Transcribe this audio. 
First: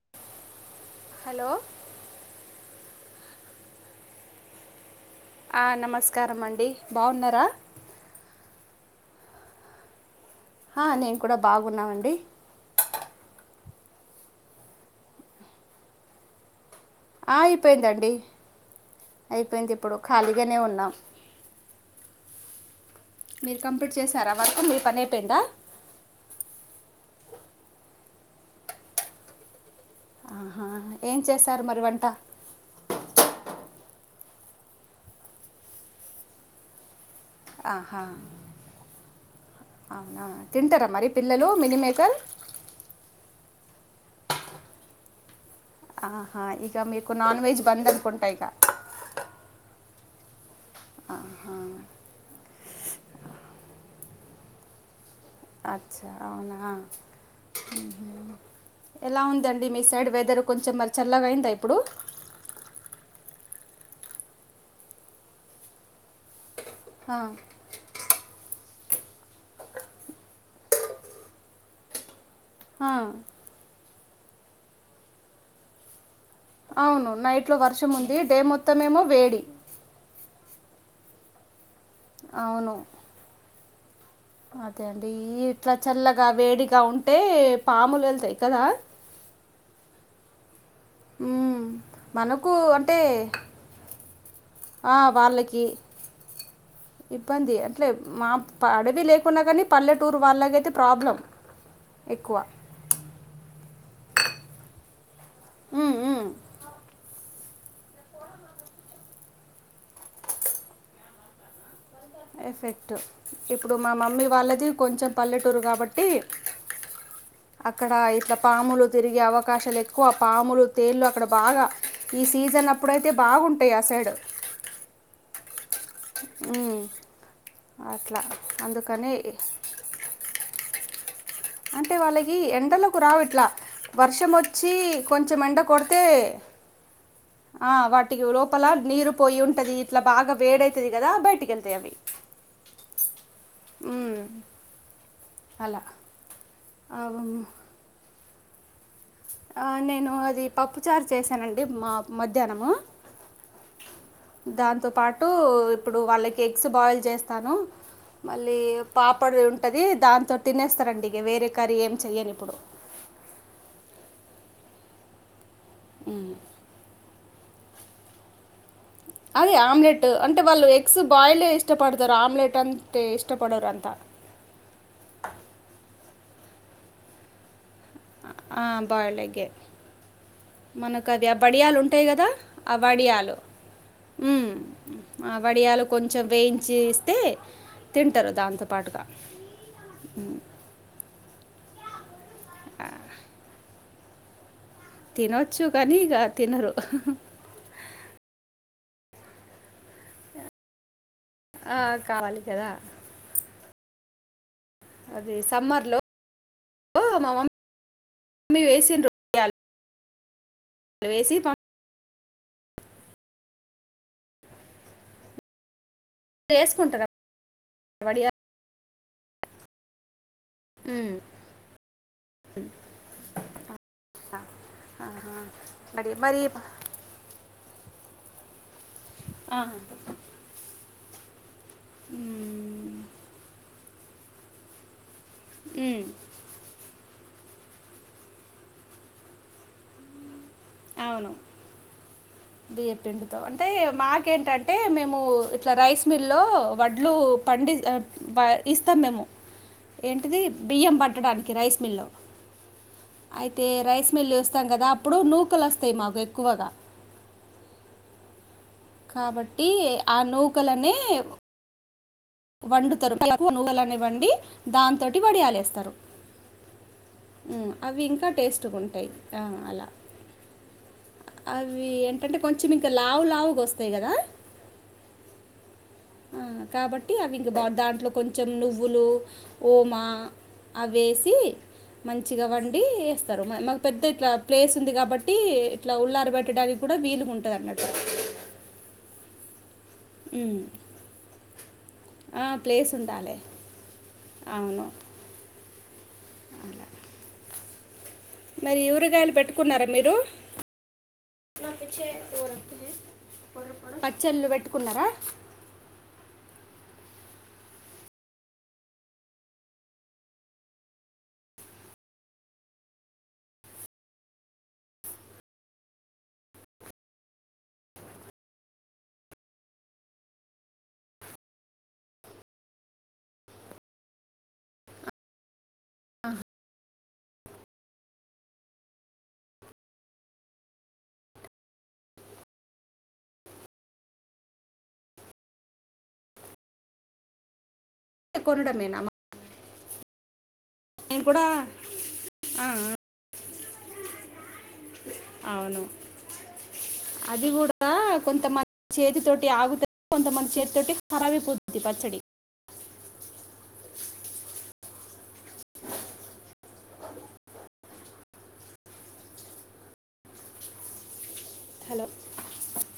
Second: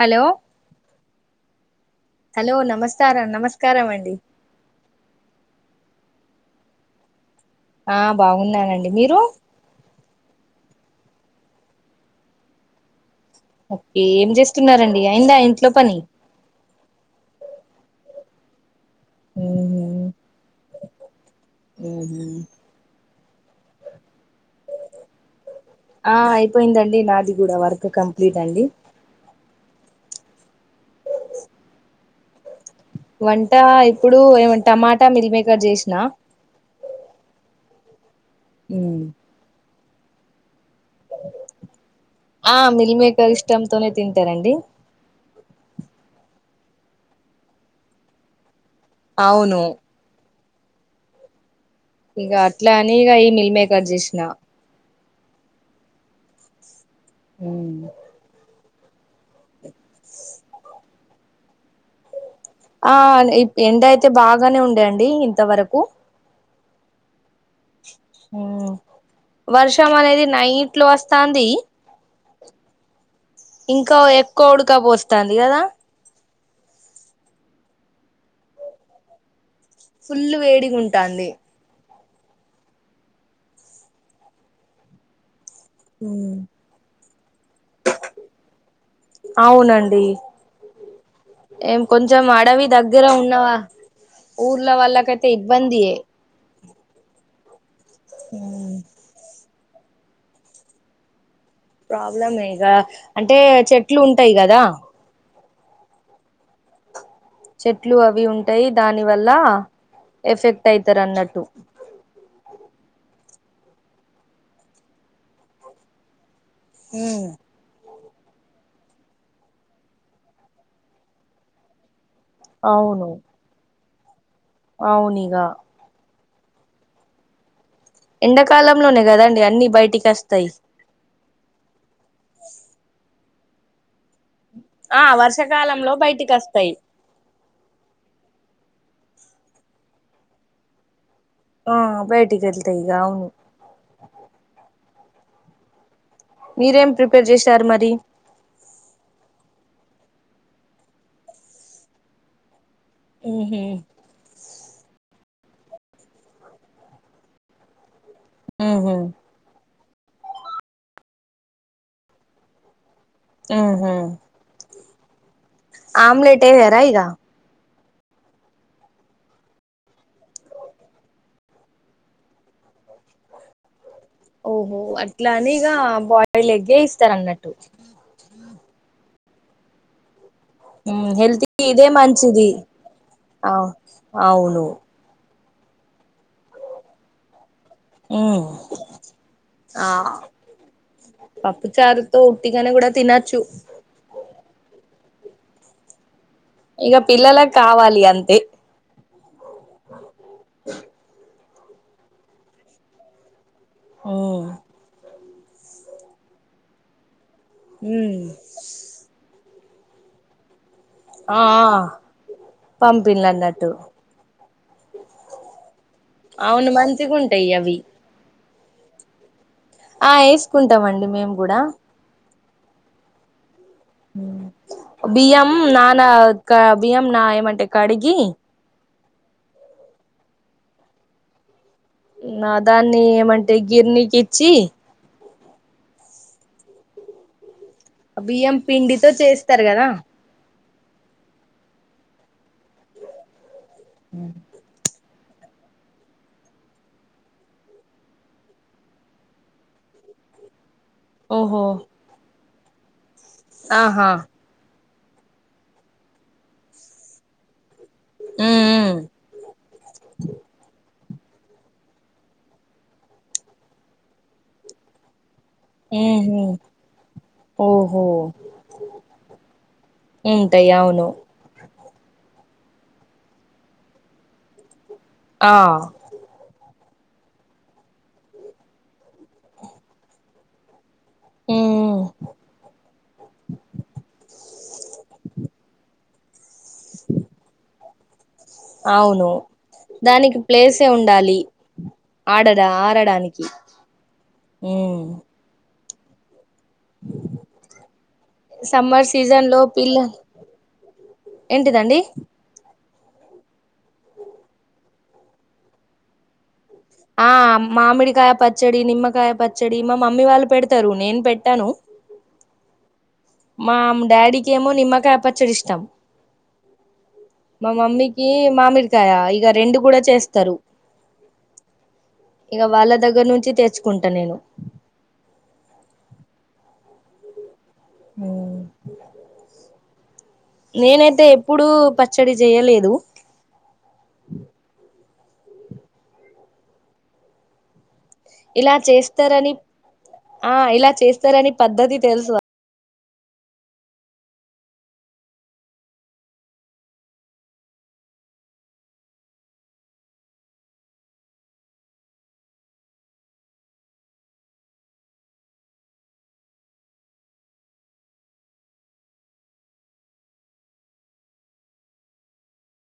Hello hello hello నమస్తే సరే నమస్కార అండి ఆ నమస్కారం అండి బాగున్నారా ఆ బాగున్నానండి మీరు ఆ నేను కూడా బాగున్నామండి ఓకే ఏం చేస్తున్నారండి అయిందా ఇంట్లో పని ఆ అయిపోయిందండీ అయిపోయింది ఇప్పుడు ఖాళీగానే ఉన్నాం మీరు కంప్లీట్ చేసారా వర్క్ మీ పని అయిపోయిందా ఆ అయిపోయిందండి నాది కూడా వర్క్ కంప్లీట్ అండి ఆహా ఏం చేశారు మరి వంట వంట ఇప్పుడు ఏమ టమాటా మిల్క్ మేకర్ చేసిన ఆహా ఉ అవునా తింటారా మరి పిల్లలు మిల్ మేకర్ తొనై తింటారండి ఆహా ఇక మీకు నాన్ వెజ్ బంద్ అనుకుంటా ఇక అవును ఇక అట్లా అని ఇక ఈ మిల్ మేకర్ చేసిన అచా అవునా అ ఎలా ఉందండి మీ సైడ్ వెదర్ కొంచెం మరి చల్లగా అయిందా ఇప్పుడు ఆ ఎండ అయితే బాగానే ఉండేయండి ఇంతవరకు హా ఊ వర్షం అనేది నైట్లో వస్తాంది. ఆ ఇంకా ఎక్కో ఉడక పోస్తంది కదా. అవును నైట్లో వర్షం ఉంది డే మొత్తమేమో వేడి. ఫుల్లు వేడిగుంటాంది. అవును అదే అండి ఈడ్ అట్లా చల్లగా వేడిగా ఉంటే పాములు ఎళ్తాయి కదా అవునండి మ్మ్. ఏం కొంచెం మనకు అడవి అంటే దగ్గర ఉన్నవా ఊర్ల ఆ, వాళ్లకయితే వాళ్ళకి ఇబ్బంది ఏ ఇబ్బంది ఏ అంటలే మా అడవి లేకున్నా కానీ పల్లెటూరు వాళ్ళకైతే ప్రాబ్లం. ప్రాబ్లం ఎక్కువ ఏ ఇక అంటే చెట్లు ఉంటయి కదా. ఊ ఉ చెట్లు అవి ఉంటాయి దాని వల్ల ఎఫెక్ట్ అయితరు అన్నట్టు ఎఫెక్టు ఇప్పుడు మా మమ్మీ వాళ్ళది కొంచెం పల్లెటూరు కాబట్టి ఊ అక్కడ ఇట్లా పాములు తిరిగే అవకాశాలు ఎక్కువ పాములు తేళ్లు అక్కడ బాగా ఈ సీజన్ అవును అప్పుడయితే బాగుంటాయి ఆ సైడ్ అవునిగా ఊ ఎండకాలంలోనే కదండి అన్ని బయటికస్తయి అంటే వాళ్ళకి ఎండలకు రావు ఇట్లా వర్షమొచ్చి ఆ కొంచెం ఎండ వర్షాకాలంలో కొడితే బయటికి వస్తాయి ఆ వాటికి లోపల నీరు పోయి ఉంటది ఇట్లా బాగా వేడైతది కద బైటికెళ్తయ్ ఆ అవి బయటికి వెళ్తాయి ఇక అవును అలా మీరేం ఆ, ప్రిపేర్ ఉమ్, చేశారు మరి ఆ నేను అది పప్పు చారు చేసానండి మా మధ్యాహ్నము. ఊహు దాంతో పాటు ఇప్పుడు వాళ్ళకి ఎగ్స్ బాయిల్ చేస్తాను. మళ్ళీ ఉహు పాపడు ఉంటది దాంతో తినేస్తారండి ఇక వేరే కర్రీ ఏం చెయను ఇప్పుడు ఊహు ఆమ్లేట్ ఏయరా ఇగ అదే ఆమ్లెట్ అంటే వాళ్ళు ఎగ్స్ బాయిల్డ్ ఏ ఇష్టపడతారు ఆమ్లెట్ అంటే ఇష్టపడరు అంతా ఓహో అట్లాని ఇక బాయిల్ ఎగ్గే ఇస్తరు అన్నట్టు ఆ బాల్డ్ ఎగ్గే ఉమ్ మనకు అవి అ హెల్త్ కి బడియాలు ఇదే ఉంటాయి కదా మంచిది అ వడియాలు ఆ ఊ అవును ఆ వడియాలు కొంచెం వేయించి ఇస్తే తింటరు ఉమ్ దాంతో పాటుగా ఆ ఊ పప్పు చారుతో ఉటిగనే కూడ తినచ్చు తినొచ్చు కానీ ఇగ ఇగ పిల్లలకు కావాలి అంతే ఆ కావాలి కదా ఓ అది సమ్మర్ లో మా మమ్మీ ఉమ్ మమ్మీ వేసిిన రయ ఆ పంపిణలు అన్నట్టు మమ్మీ అవును వేసుకుంటారు మంచిగా ఉంటాయి అవి వడియాలు ఆ వేసుకుంటాంమండి ఉమ్. మేము కూడా ఆహా. బియ్యం మరి మరి నానక బియ్యం నా ఏమంటే కడిగి ఆ నా ఉమ్. దాన్ని ఏమంటే గిర్నీకి ఇచ్చి హు బియ్యం పిండితో చేస్తారు కదా అవును బియ్య పిండితో అంటే మాకేంటంటే మేము ము ఇట్లా రైస్ మిల్లో వడ్లు పండి ఇస్తాము మేము ఏంటిది బియ్యం పట్టడానికి ఓహో రైస్ మిల్ లో అయితే రైస్ ఆహా మిల్ వేస్తాం కదా అప్పుడు నూకలు వస్తాయి మాకు ఎక్కువగా ఉమ్ కాబట్టి ఆ నూకలనే వండుతరు నువ్్వలని వండి దాని తోటి వడియాలు పెడ ఉహు అవి ఓహో ఇంకా టేస్ట్గా ఉంటాయి ఆ అలా ఉంటాయి అవును అవి అవి ఏంటంటే కొంచెం ఇంకా లావు లావుగా వస్తాయి కదా ఆ ఆ, కాబట్టి అవి ఇంక బా దాంట్లో కొంచెం నువ్వులు ఓమా అవేసి ఉమ్ మంచిగా వండి వేస్తారు మాకు పెద్దగా ఇట్లా ప్లేస్ ఉంది కాబట్టి ఇట్లా ఉల్లార పెట్టడానికి కూడా వీలుగా ఉంటాది అన్నట్టు అవును దానికి ఉమ్, ప్లేసే ఉండాలి ఆ, ఆడడా ప్లేస్ ఉండాలి ఆడడానికి హు అవును ఓ మరి సమ్మర్ ఊరగాయలు సీజన్లో పెట్టుకున్నారా పిల్ల మీరు ఏంటిదండి పచ్చళ్లు పెట్టుకున్నారా ఆ మామిడికాయ పచ్చడి నిమ్మకాయ పచ్చడి మా మమ్మీ వాళ్ళు పెడతారు నేను పెట్టను అ మా డాడికి ఏమో నిమ్మకాయ పచ్చడి ఇష్టం మా మమ్మీకి మామిడికాయ ఇగ రెండు కూడా చేస్తారు ఇక వాళ్ళ దగ్గర నుంచి తెచ్చుకుంటా నేను ఆ హు నేనైతే ఎప్పుడు పచ్చడి చేయలేదు ఇలా కొనడమేనా చేస్తారని ఆ ఇలా నేను కూడా చేస్తారని పద్ధతి తెలుసు ఆ, ఆ, అవును అది కూడా కొంతమంది చేతితోటి ఆగుత కొంతమంది చేతితోటి ఖరాబైపోతుంది పచ్చడి హలో